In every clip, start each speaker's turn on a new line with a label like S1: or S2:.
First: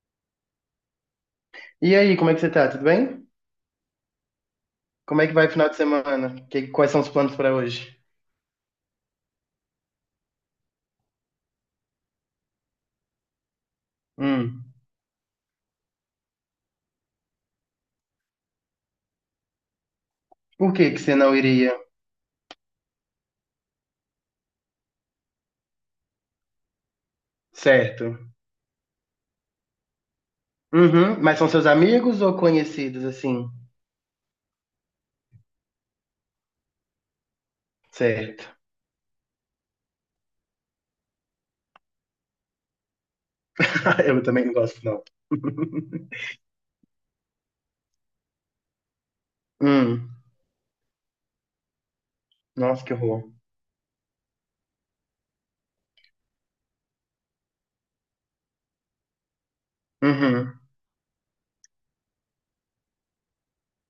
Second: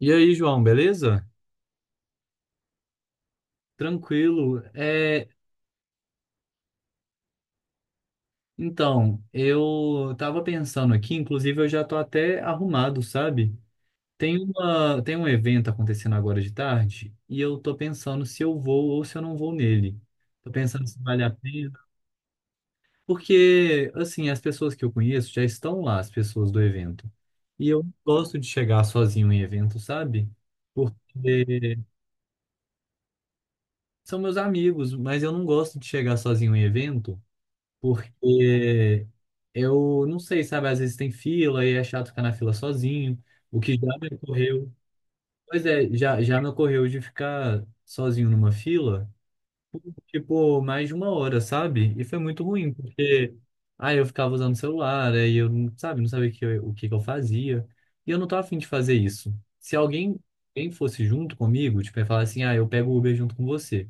S1: E aí, João, beleza?
S2: E aí, como é que você tá? Tudo bem?
S1: Tranquilo.
S2: Como é que vai o final de semana? Quais são os planos para hoje?
S1: Então, eu tava pensando aqui, inclusive eu já tô até arrumado, sabe?
S2: Hum.
S1: Tem um evento acontecendo agora de tarde e eu tô pensando se eu vou ou se eu não vou nele. Tô
S2: Por
S1: pensando
S2: que que
S1: se
S2: você
S1: vale a
S2: não
S1: pena,
S2: iria?
S1: porque assim, as pessoas que eu conheço já estão lá, as pessoas do evento. E eu não
S2: Certo.
S1: gosto de chegar sozinho em evento, sabe?
S2: Uhum. Mas são seus
S1: Porque
S2: amigos ou conhecidos, assim?
S1: são meus amigos, mas eu não gosto de chegar sozinho em evento
S2: Certo.
S1: porque eu não sei, sabe? Às vezes tem fila e é chato ficar na fila sozinho, o que já me
S2: Eu também não
S1: ocorreu.
S2: gosto, não.
S1: Pois é, já me ocorreu de ficar sozinho numa fila,
S2: Hum.
S1: tipo, mais de uma hora, sabe? E foi muito ruim,
S2: Nossa, que horror.
S1: porque aí eu ficava usando o celular, aí eu, não- sabe, não sabia o que que eu fazia. E eu não tava afim de fazer isso. Se alguém,
S2: Uhum.
S1: alguém fosse junto comigo, tipo, ia falar assim, ah, eu pego o Uber junto com você.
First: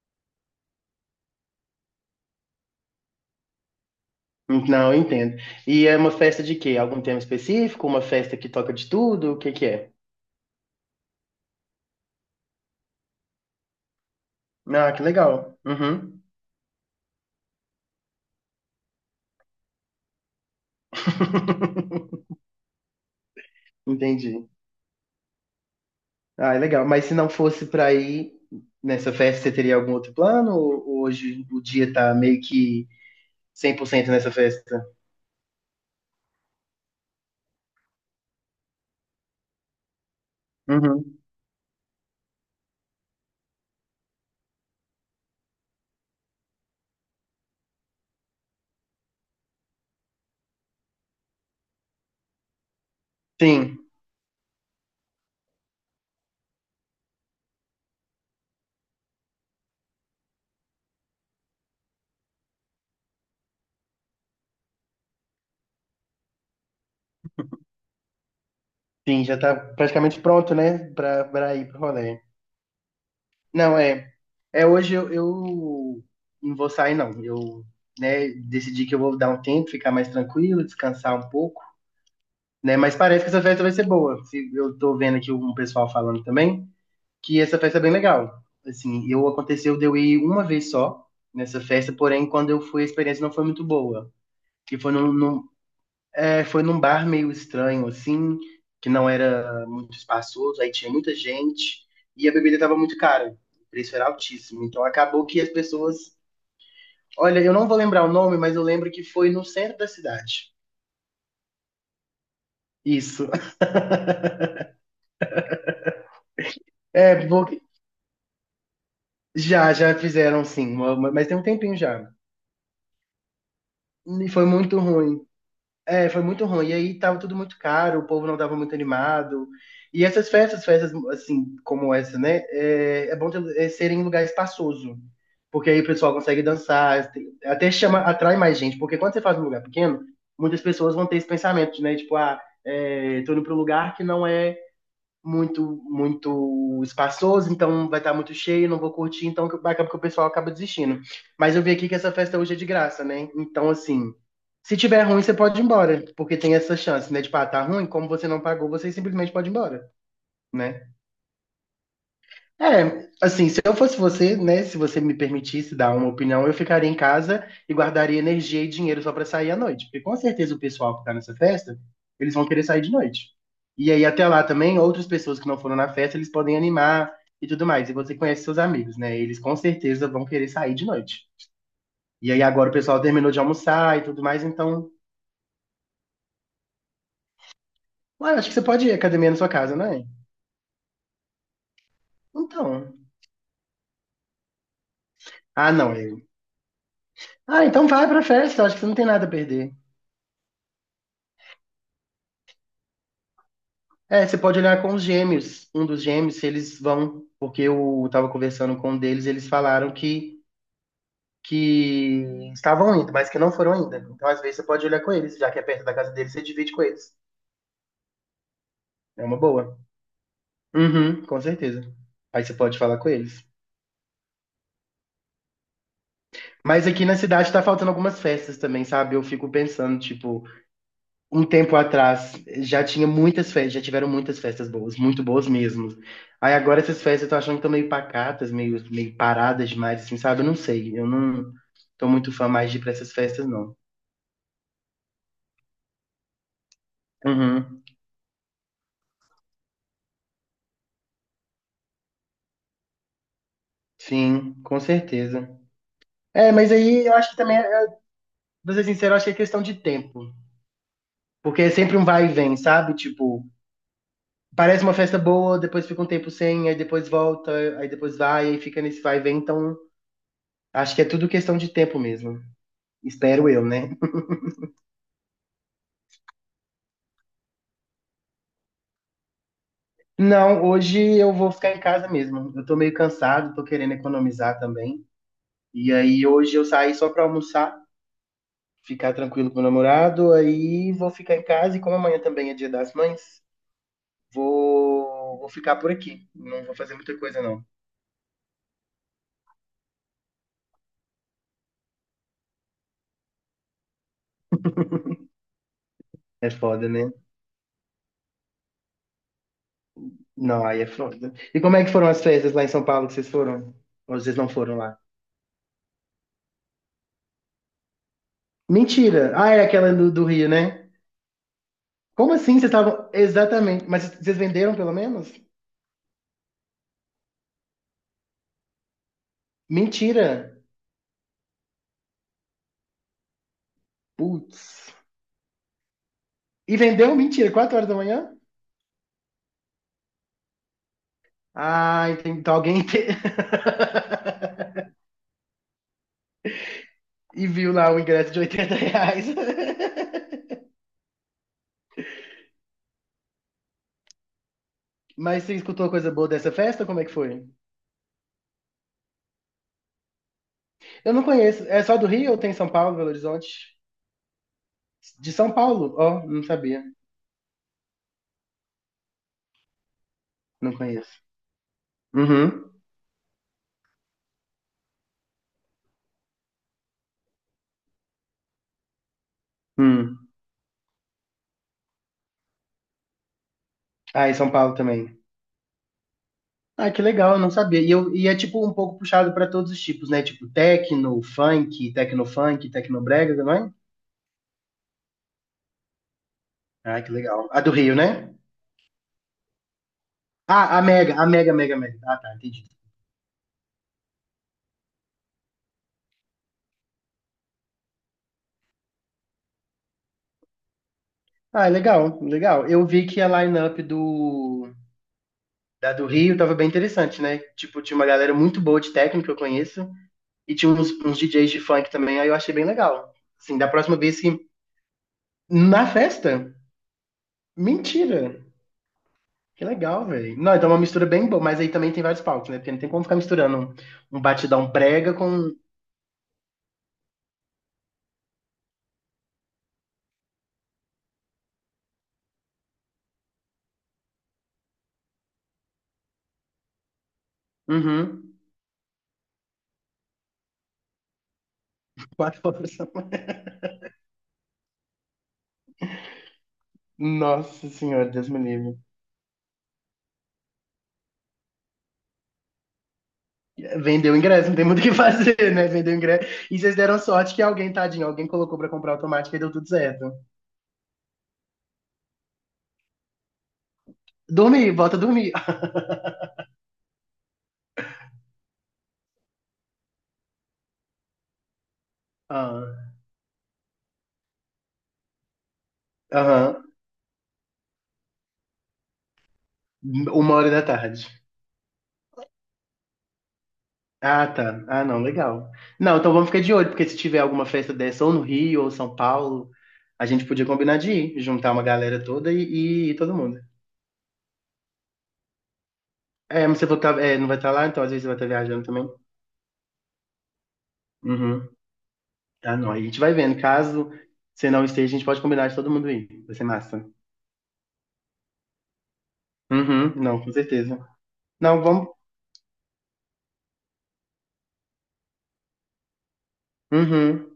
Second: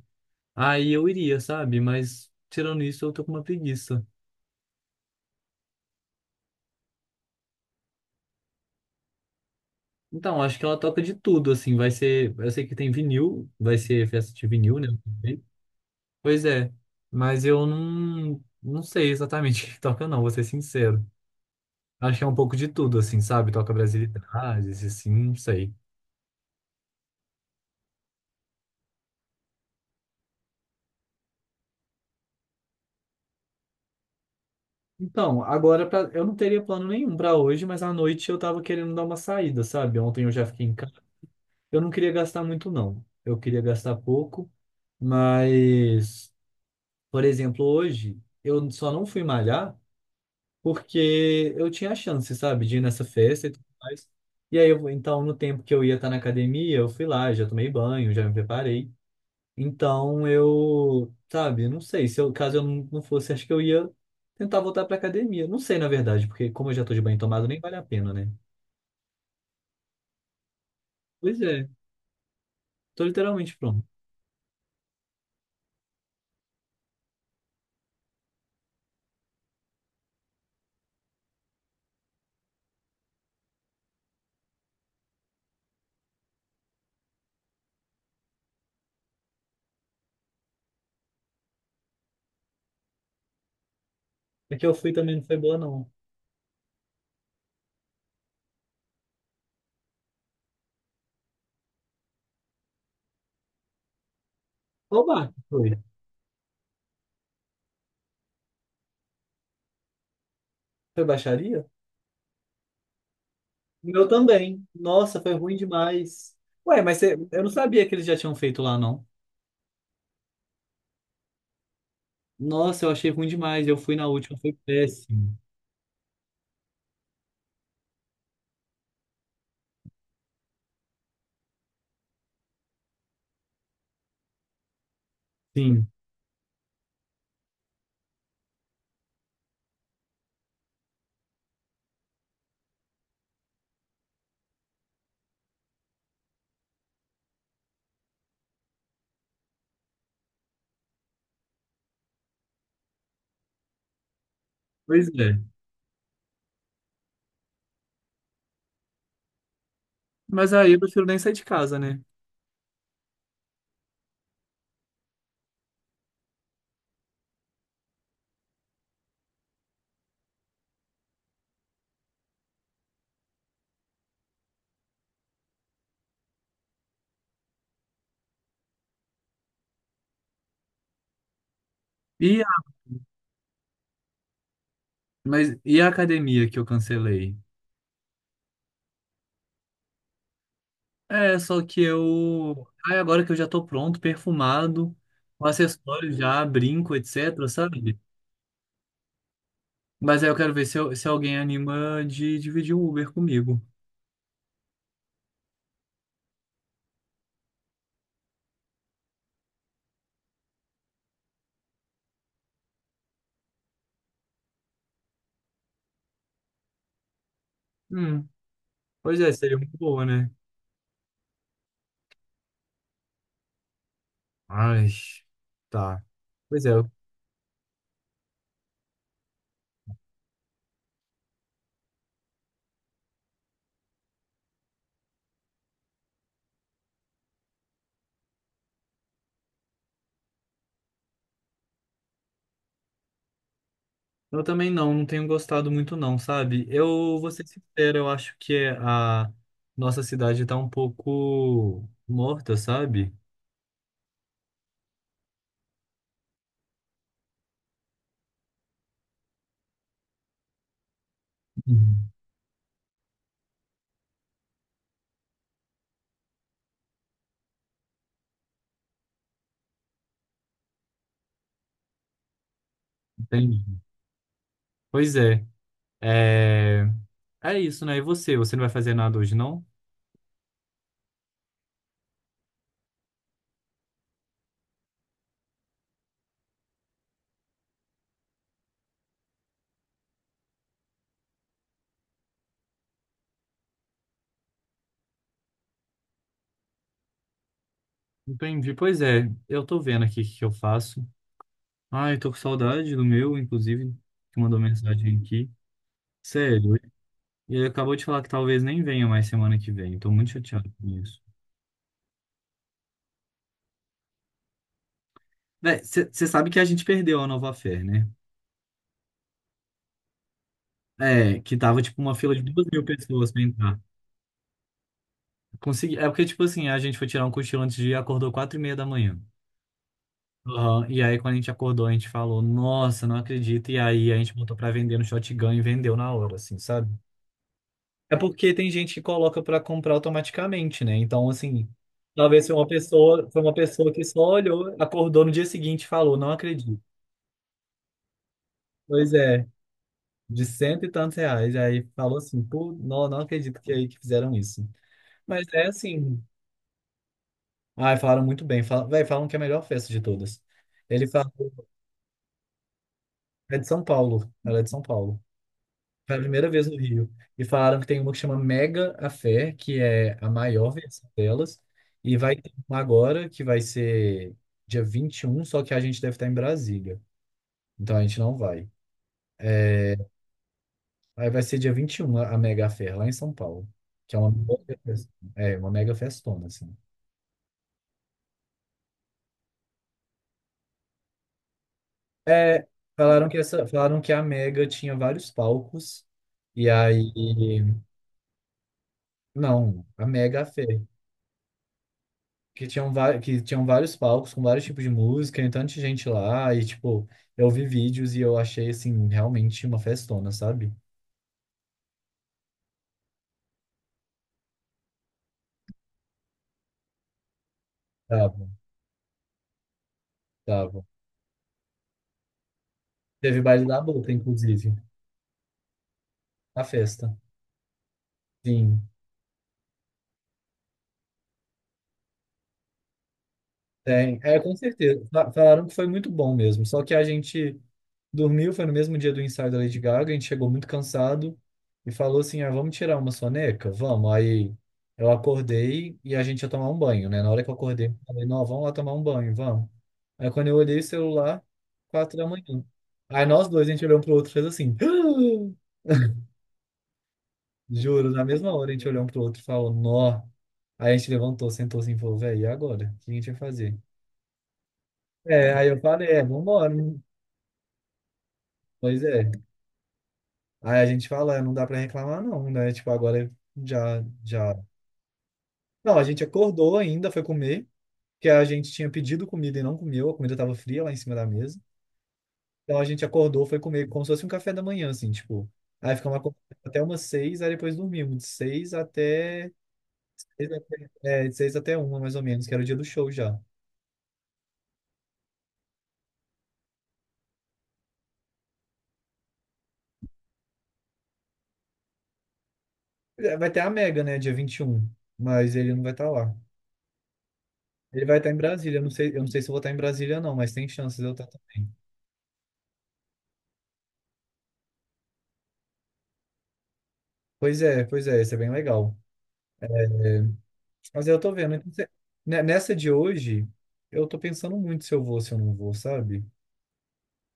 S1: Aí eu iria, sabe? Mas tirando isso, eu tô com uma preguiça.
S2: Não, eu entendo. E é uma festa de quê? Algum tema específico? Uma festa que toca de tudo? O que que é?
S1: Então, acho que ela toca de tudo, assim, vai ser, eu sei que tem vinil, vai ser festa de vinil, né?
S2: Ah, que legal. Uhum.
S1: Pois é, mas eu não sei exatamente o que toca não, vou ser sincero. Acho que é um pouco de tudo, assim, sabe? Toca
S2: Entendi.
S1: brasilidades, assim, não sei.
S2: Ah, é legal. Mas se não fosse para ir nessa festa, você teria algum outro plano? Ou hoje o dia tá meio que 100% nessa festa?
S1: Então, eu não teria plano nenhum pra hoje, mas à noite eu tava querendo dar uma saída, sabe? Ontem eu já fiquei em casa.
S2: Uhum.
S1: Eu não queria gastar muito, não. Eu queria gastar pouco, mas, por exemplo, hoje eu só não fui malhar porque eu tinha a chance, sabe, de ir nessa festa e tudo
S2: Sim,
S1: mais. E aí, eu, então, no tempo que eu ia estar na academia, eu fui lá, já tomei banho, já me preparei. Então, eu, sabe, não sei, se eu, caso eu não fosse, acho que eu ia tentar voltar pra academia. Não sei, na verdade, porque como eu já tô de banho tomado, nem vale a pena, né?
S2: sim, já tá praticamente pronto, né? Pra,
S1: Pois
S2: pra
S1: é,
S2: ir pro rolê.
S1: tô literalmente
S2: Não,
S1: pronto.
S2: é. É hoje eu não vou sair, não. Eu, né, decidi que eu vou dar um tempo, ficar mais tranquilo, descansar um pouco, né? Mas parece que essa festa vai ser boa. Eu tô vendo aqui um pessoal falando também, que essa festa é bem legal. Assim, eu aconteceu de eu ir uma vez só nessa festa, porém, quando eu fui, a experiência não foi muito boa.
S1: É que eu
S2: Que foi
S1: fui também não foi boa, não.
S2: é, foi num bar meio estranho, assim, que não era muito espaçoso, aí tinha muita gente e a bebida estava muito cara. O preço era altíssimo. Então
S1: Qual
S2: acabou
S1: bar que
S2: que as
S1: foi?
S2: pessoas. Olha, eu não vou lembrar o nome, mas eu lembro que foi no centro da cidade.
S1: Foi baixaria?
S2: Isso.
S1: O meu também. Nossa, foi ruim demais. Ué, mas
S2: É,
S1: eu não
S2: porque
S1: sabia que eles já tinham feito lá, não.
S2: já fizeram sim, mas tem um tempinho já.
S1: Nossa, eu achei ruim demais. Eu fui na
S2: E
S1: última,
S2: foi
S1: foi
S2: muito ruim.
S1: péssimo.
S2: É, foi muito ruim. E aí tava tudo muito caro, o povo não tava muito animado. E essas festas, festas assim, como essa, né? É bom ter, ser em lugar espaçoso. Porque aí o
S1: Sim,
S2: pessoal consegue dançar, até chama, atrai mais gente. Porque quando você faz um lugar pequeno, muitas pessoas vão ter esse pensamento, né? Tipo, ah, tô indo pra um lugar que não é muito muito espaçoso, então vai estar muito cheio, não vou curtir, então acaba que o pessoal acaba desistindo. Mas eu vi aqui que essa festa hoje é de graça, né? Então, assim, se tiver
S1: pois
S2: ruim, você
S1: é.
S2: pode ir embora, porque tem essa chance, né? Tipo, ah, tá ruim, como você não pagou, você simplesmente pode ir embora,
S1: Mas aí eu
S2: né?
S1: prefiro nem sair de casa, né?
S2: É, assim, se eu fosse você, né, se você me permitisse dar uma opinião, eu ficaria em casa e guardaria energia e dinheiro só pra sair à noite, porque com certeza o pessoal que tá nessa festa, eles vão querer sair de noite. E aí até lá também, outras pessoas que não foram na festa, eles podem animar e tudo mais. E você conhece seus amigos, né? Eles com certeza vão querer sair de noite. E aí
S1: E a,
S2: agora o pessoal terminou de almoçar e tudo mais, então,
S1: mas, e a academia que eu cancelei?
S2: ué, acho que você pode ir à academia na sua casa, não é?
S1: É, só que eu.
S2: Então,
S1: Ai, agora que eu já tô pronto, perfumado, com
S2: ah, não,
S1: acessórios
S2: eu.
S1: já, brinco, etc,
S2: Ah, então
S1: sabe?
S2: vai pra festa, acho que você não tem nada a perder.
S1: Mas aí eu quero ver se alguém anima de dividir o Uber comigo.
S2: É, você pode olhar com os gêmeos. Um dos gêmeos, se eles vão, porque eu estava conversando com um deles, eles falaram que estavam indo, mas que não foram ainda. Então, às vezes, você pode olhar com eles, já que é perto da casa deles, você divide com eles.
S1: Hum, pois
S2: É
S1: é,
S2: uma
S1: seria muito
S2: boa.
S1: boa, né?
S2: Uhum, com certeza. Aí você pode falar com eles.
S1: Ai, tá. Pois é,
S2: Mas aqui na cidade tá faltando algumas festas também, sabe? Eu fico pensando, tipo, um tempo atrás já tinha muitas festas, já tiveram muitas festas boas, muito boas mesmo. Aí agora essas festas eu tô achando que estão meio pacatas, meio paradas demais, assim, sabe? Eu não sei, eu não tô muito fã mais de ir pra essas festas, não.
S1: eu também não tenho gostado muito não, sabe? Eu vou ser
S2: Uhum,
S1: sincero, eu acho que a nossa cidade tá um pouco morta, sabe?
S2: sim, com certeza. É, mas aí eu acho que também, pra ser sincero, eu acho que é questão de tempo. Porque é sempre um
S1: Uhum.
S2: vai e vem, sabe? Tipo, parece uma festa boa, depois fica um tempo sem, aí depois volta, aí depois vai, aí fica nesse vai e vem. Então, acho que é tudo questão de tempo mesmo. Espero eu,
S1: Entendi.
S2: né?
S1: Pois é. É, é isso, né? E você? Você não vai fazer nada hoje, não?
S2: Não, hoje eu vou ficar em casa mesmo. Eu tô meio cansado, tô querendo economizar também. E aí hoje eu saí só pra almoçar, ficar tranquilo com o namorado, aí vou ficar em casa e como amanhã também é Dia das Mães, vou ficar por aqui. Não vou fazer muita coisa não.
S1: Entendi. Pois é, eu tô vendo aqui o que que eu faço. Ai, tô com saudade do meu, inclusive, que mandou mensagem aqui.
S2: É
S1: Sério.
S2: foda, né?
S1: E ele acabou de falar que talvez nem venha mais semana que vem. Tô muito
S2: Não,
S1: chateado
S2: aí é
S1: com isso.
S2: foda. E como é que foram as festas lá em São Paulo que vocês foram? Ou vocês não foram lá?
S1: Você sabe que a gente perdeu a Nova Fé, né?
S2: Mentira. Ah, é aquela do Rio, né?
S1: É, que tava tipo uma
S2: Como
S1: fila de
S2: assim? Vocês
S1: duas mil
S2: estavam
S1: pessoas pra entrar.
S2: exatamente, mas vocês venderam pelo menos?
S1: Consegui... É porque, tipo assim, a gente foi tirar um cochilo antes de ir, acordou 4:30 da manhã.
S2: Mentira.
S1: Aham, e aí, quando a gente acordou, a gente falou, nossa, não acredito. E aí, a gente botou pra
S2: Putz.
S1: vender no Shotgun e vendeu na hora, assim,
S2: E
S1: sabe?
S2: vendeu? Mentira, 4 horas da
S1: É
S2: manhã?
S1: porque tem gente que coloca pra comprar automaticamente, né? Então, assim,
S2: Ah, entendi.
S1: talvez foi
S2: Então
S1: uma
S2: alguém.
S1: pessoa, foi uma pessoa que só olhou, acordou no dia seguinte e falou, não acredito.
S2: E viu lá o ingresso de 80
S1: Pois
S2: reais.
S1: é, de cento e tantos reais. Aí falou assim, pô, não, não acredito que é aí que fizeram isso.
S2: Mas
S1: Mas
S2: você
S1: é
S2: escutou coisa
S1: assim.
S2: boa dessa festa? Como é que foi?
S1: Ai, falaram muito bem. Falam, véi, falam que é a melhor festa de todas. Ele
S2: Eu não
S1: falou,
S2: conheço. É só do Rio ou tem São Paulo, Belo
S1: é de
S2: Horizonte?
S1: São Paulo. Ela é de São Paulo.
S2: De São Paulo?
S1: Foi a
S2: Ó, não
S1: primeira vez no
S2: sabia.
S1: Rio. E falaram que tem uma que chama Mega a Fé, que é a maior
S2: Não
S1: versão
S2: conheço.
S1: delas. E vai ter
S2: Uhum.
S1: uma agora, que vai ser dia 21. Só que a gente deve estar em Brasília. Então a gente não vai.
S2: Hum.
S1: Aí vai ser dia 21 a Mega a Fé, lá em São Paulo. Que é
S2: Ah,
S1: uma
S2: e São Paulo
S1: mega fest-
S2: também.
S1: é, uma mega festona, assim.
S2: Ah, que legal, eu não sabia. E é tipo um pouco puxado pra todos os tipos, né? Tipo techno,
S1: É,
S2: funk, tecno
S1: falaram
S2: brega,
S1: que
S2: não
S1: essa,
S2: é?
S1: falaram que a Mega tinha vários palcos. E
S2: Ah,
S1: aí
S2: que legal. A do Rio, né?
S1: Não, a Mega
S2: Ah,
S1: Fê.
S2: a Mega, Mega, Mega. Ah, tá, entendi.
S1: Que tinham vários palcos com vários tipos de música e tanta gente lá. E, tipo, eu vi vídeos e eu achei, assim, realmente uma festona, sabe?
S2: Ah, legal, legal. Eu vi que a line-up da do Rio tava bem interessante, né? Tipo, tinha uma galera
S1: Tava,
S2: muito boa de técnico que eu conheço e tinha
S1: tava.
S2: uns DJs de funk também, aí eu achei bem legal.
S1: Teve
S2: Assim,
S1: baile
S2: da
S1: da
S2: próxima
S1: Boca,
S2: vez que...
S1: inclusive,
S2: Na festa?
S1: a festa.
S2: Mentira!
S1: Sim,
S2: Que legal, velho. Não, então é uma mistura bem boa, mas aí também tem vários palcos, né? Porque não tem como ficar misturando um,
S1: tem.
S2: um
S1: É, com
S2: batidão
S1: certeza.
S2: brega
S1: Fa-
S2: com...
S1: Falaram que foi muito bom mesmo. Só que a gente dormiu, foi no mesmo dia do ensaio da Lady Gaga, a gente chegou muito cansado e falou assim, ah, vamos tirar uma soneca? Vamos. Aí eu acordei e a gente ia tomar um banho, né? Na hora que eu acordei, eu falei,
S2: Uhum.
S1: não, vamos lá tomar um banho, vamos. Aí quando eu olhei o celular, quatro da
S2: Quatro
S1: manhã.
S2: horas.
S1: Aí nós dois, a gente olhou um pro outro e fez assim,
S2: Nossa senhora,
S1: juro, na
S2: Deus me
S1: mesma hora a
S2: livre.
S1: gente olhou um pro outro e falou, nó. Aí a gente levantou, sentou assim e falou, velho, e agora? O que a gente vai fazer?
S2: Vendeu o ingresso, não tem muito o que fazer,
S1: É,
S2: né?
S1: aí eu
S2: Vendeu o
S1: falei, é,
S2: ingresso. E
S1: vambora.
S2: vocês deram sorte que alguém, tadinho, alguém colocou pra comprar
S1: Pois é.
S2: automático e deu tudo certo.
S1: Aí a gente fala, "É, não dá pra reclamar não, né? Tipo, agora já, já...
S2: Dormi, volta a dormir.
S1: Não, a gente acordou ainda, foi comer, que a gente tinha pedido comida e não comeu, a comida tava fria lá em cima da mesa. Então a
S2: Ah,
S1: gente acordou, foi comer como se fosse um café da manhã, assim, tipo... Aí ficamos
S2: aham.
S1: até umas seis, aí depois dormimos, de seis até...
S2: Uma hora da tarde.
S1: De seis até uma, mais ou menos, que era o dia do show já.
S2: Ah, tá. Ah, não, legal. Não, então vamos ficar de olho, porque se tiver alguma festa dessa, ou no Rio, ou São Paulo, a gente podia combinar de ir, juntar uma galera toda e ir todo
S1: É,
S2: mundo.
S1: vai ter a Mega, né, dia 21, mas ele não vai estar lá.
S2: É, mas você não vai estar lá, então às vezes
S1: Ele
S2: você vai
S1: vai
S2: estar
S1: estar em
S2: viajando
S1: Brasília, eu
S2: também.
S1: não sei, eu não sei se eu vou estar em Brasília não, mas tem chances de eu estar
S2: Uhum.
S1: também.
S2: Tá, não. Aí a gente vai vendo. Caso você não esteja, a gente pode combinar de todo mundo ir. Vai ser massa.
S1: Pois é, isso é bem legal.
S2: Uhum, não, com certeza.
S1: Mas eu tô vendo.
S2: Não,
S1: Então, você-
S2: vamos.
S1: ne- nessa de hoje, eu tô pensando muito se eu vou, se eu não vou, sabe?
S2: Uhum.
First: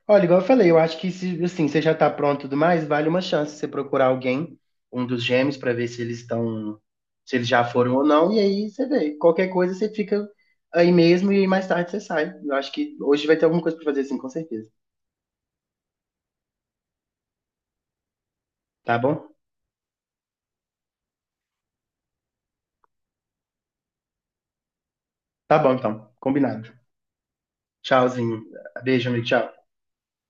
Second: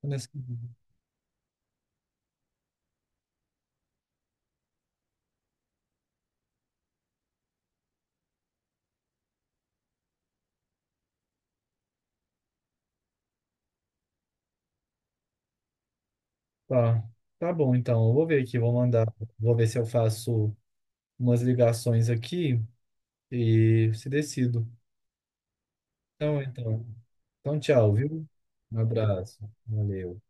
S1: Tô
S2: Olha,
S1: nessa-
S2: igual eu falei, eu acho que se assim, você já tá pronto e tudo mais, vale uma chance você procurar alguém, um dos gêmeos, pra ver se eles estão, se eles já foram ou não, e aí você vê. Qualquer coisa você fica aí mesmo e mais tarde você sai. Eu acho que hoje vai ter alguma coisa pra fazer assim, com certeza.
S1: Tá, tá bom, então. Eu vou ver aqui, vou
S2: Tá
S1: mandar.
S2: bom?
S1: Vou ver se eu faço umas ligações aqui e se decido.
S2: Tá bom, então.
S1: Então,
S2: Combinado.
S1: então. Então, tchau, viu?
S2: Tchauzinho.
S1: Um
S2: Beijo, amigo.
S1: abraço.
S2: Tchau.
S1: Valeu.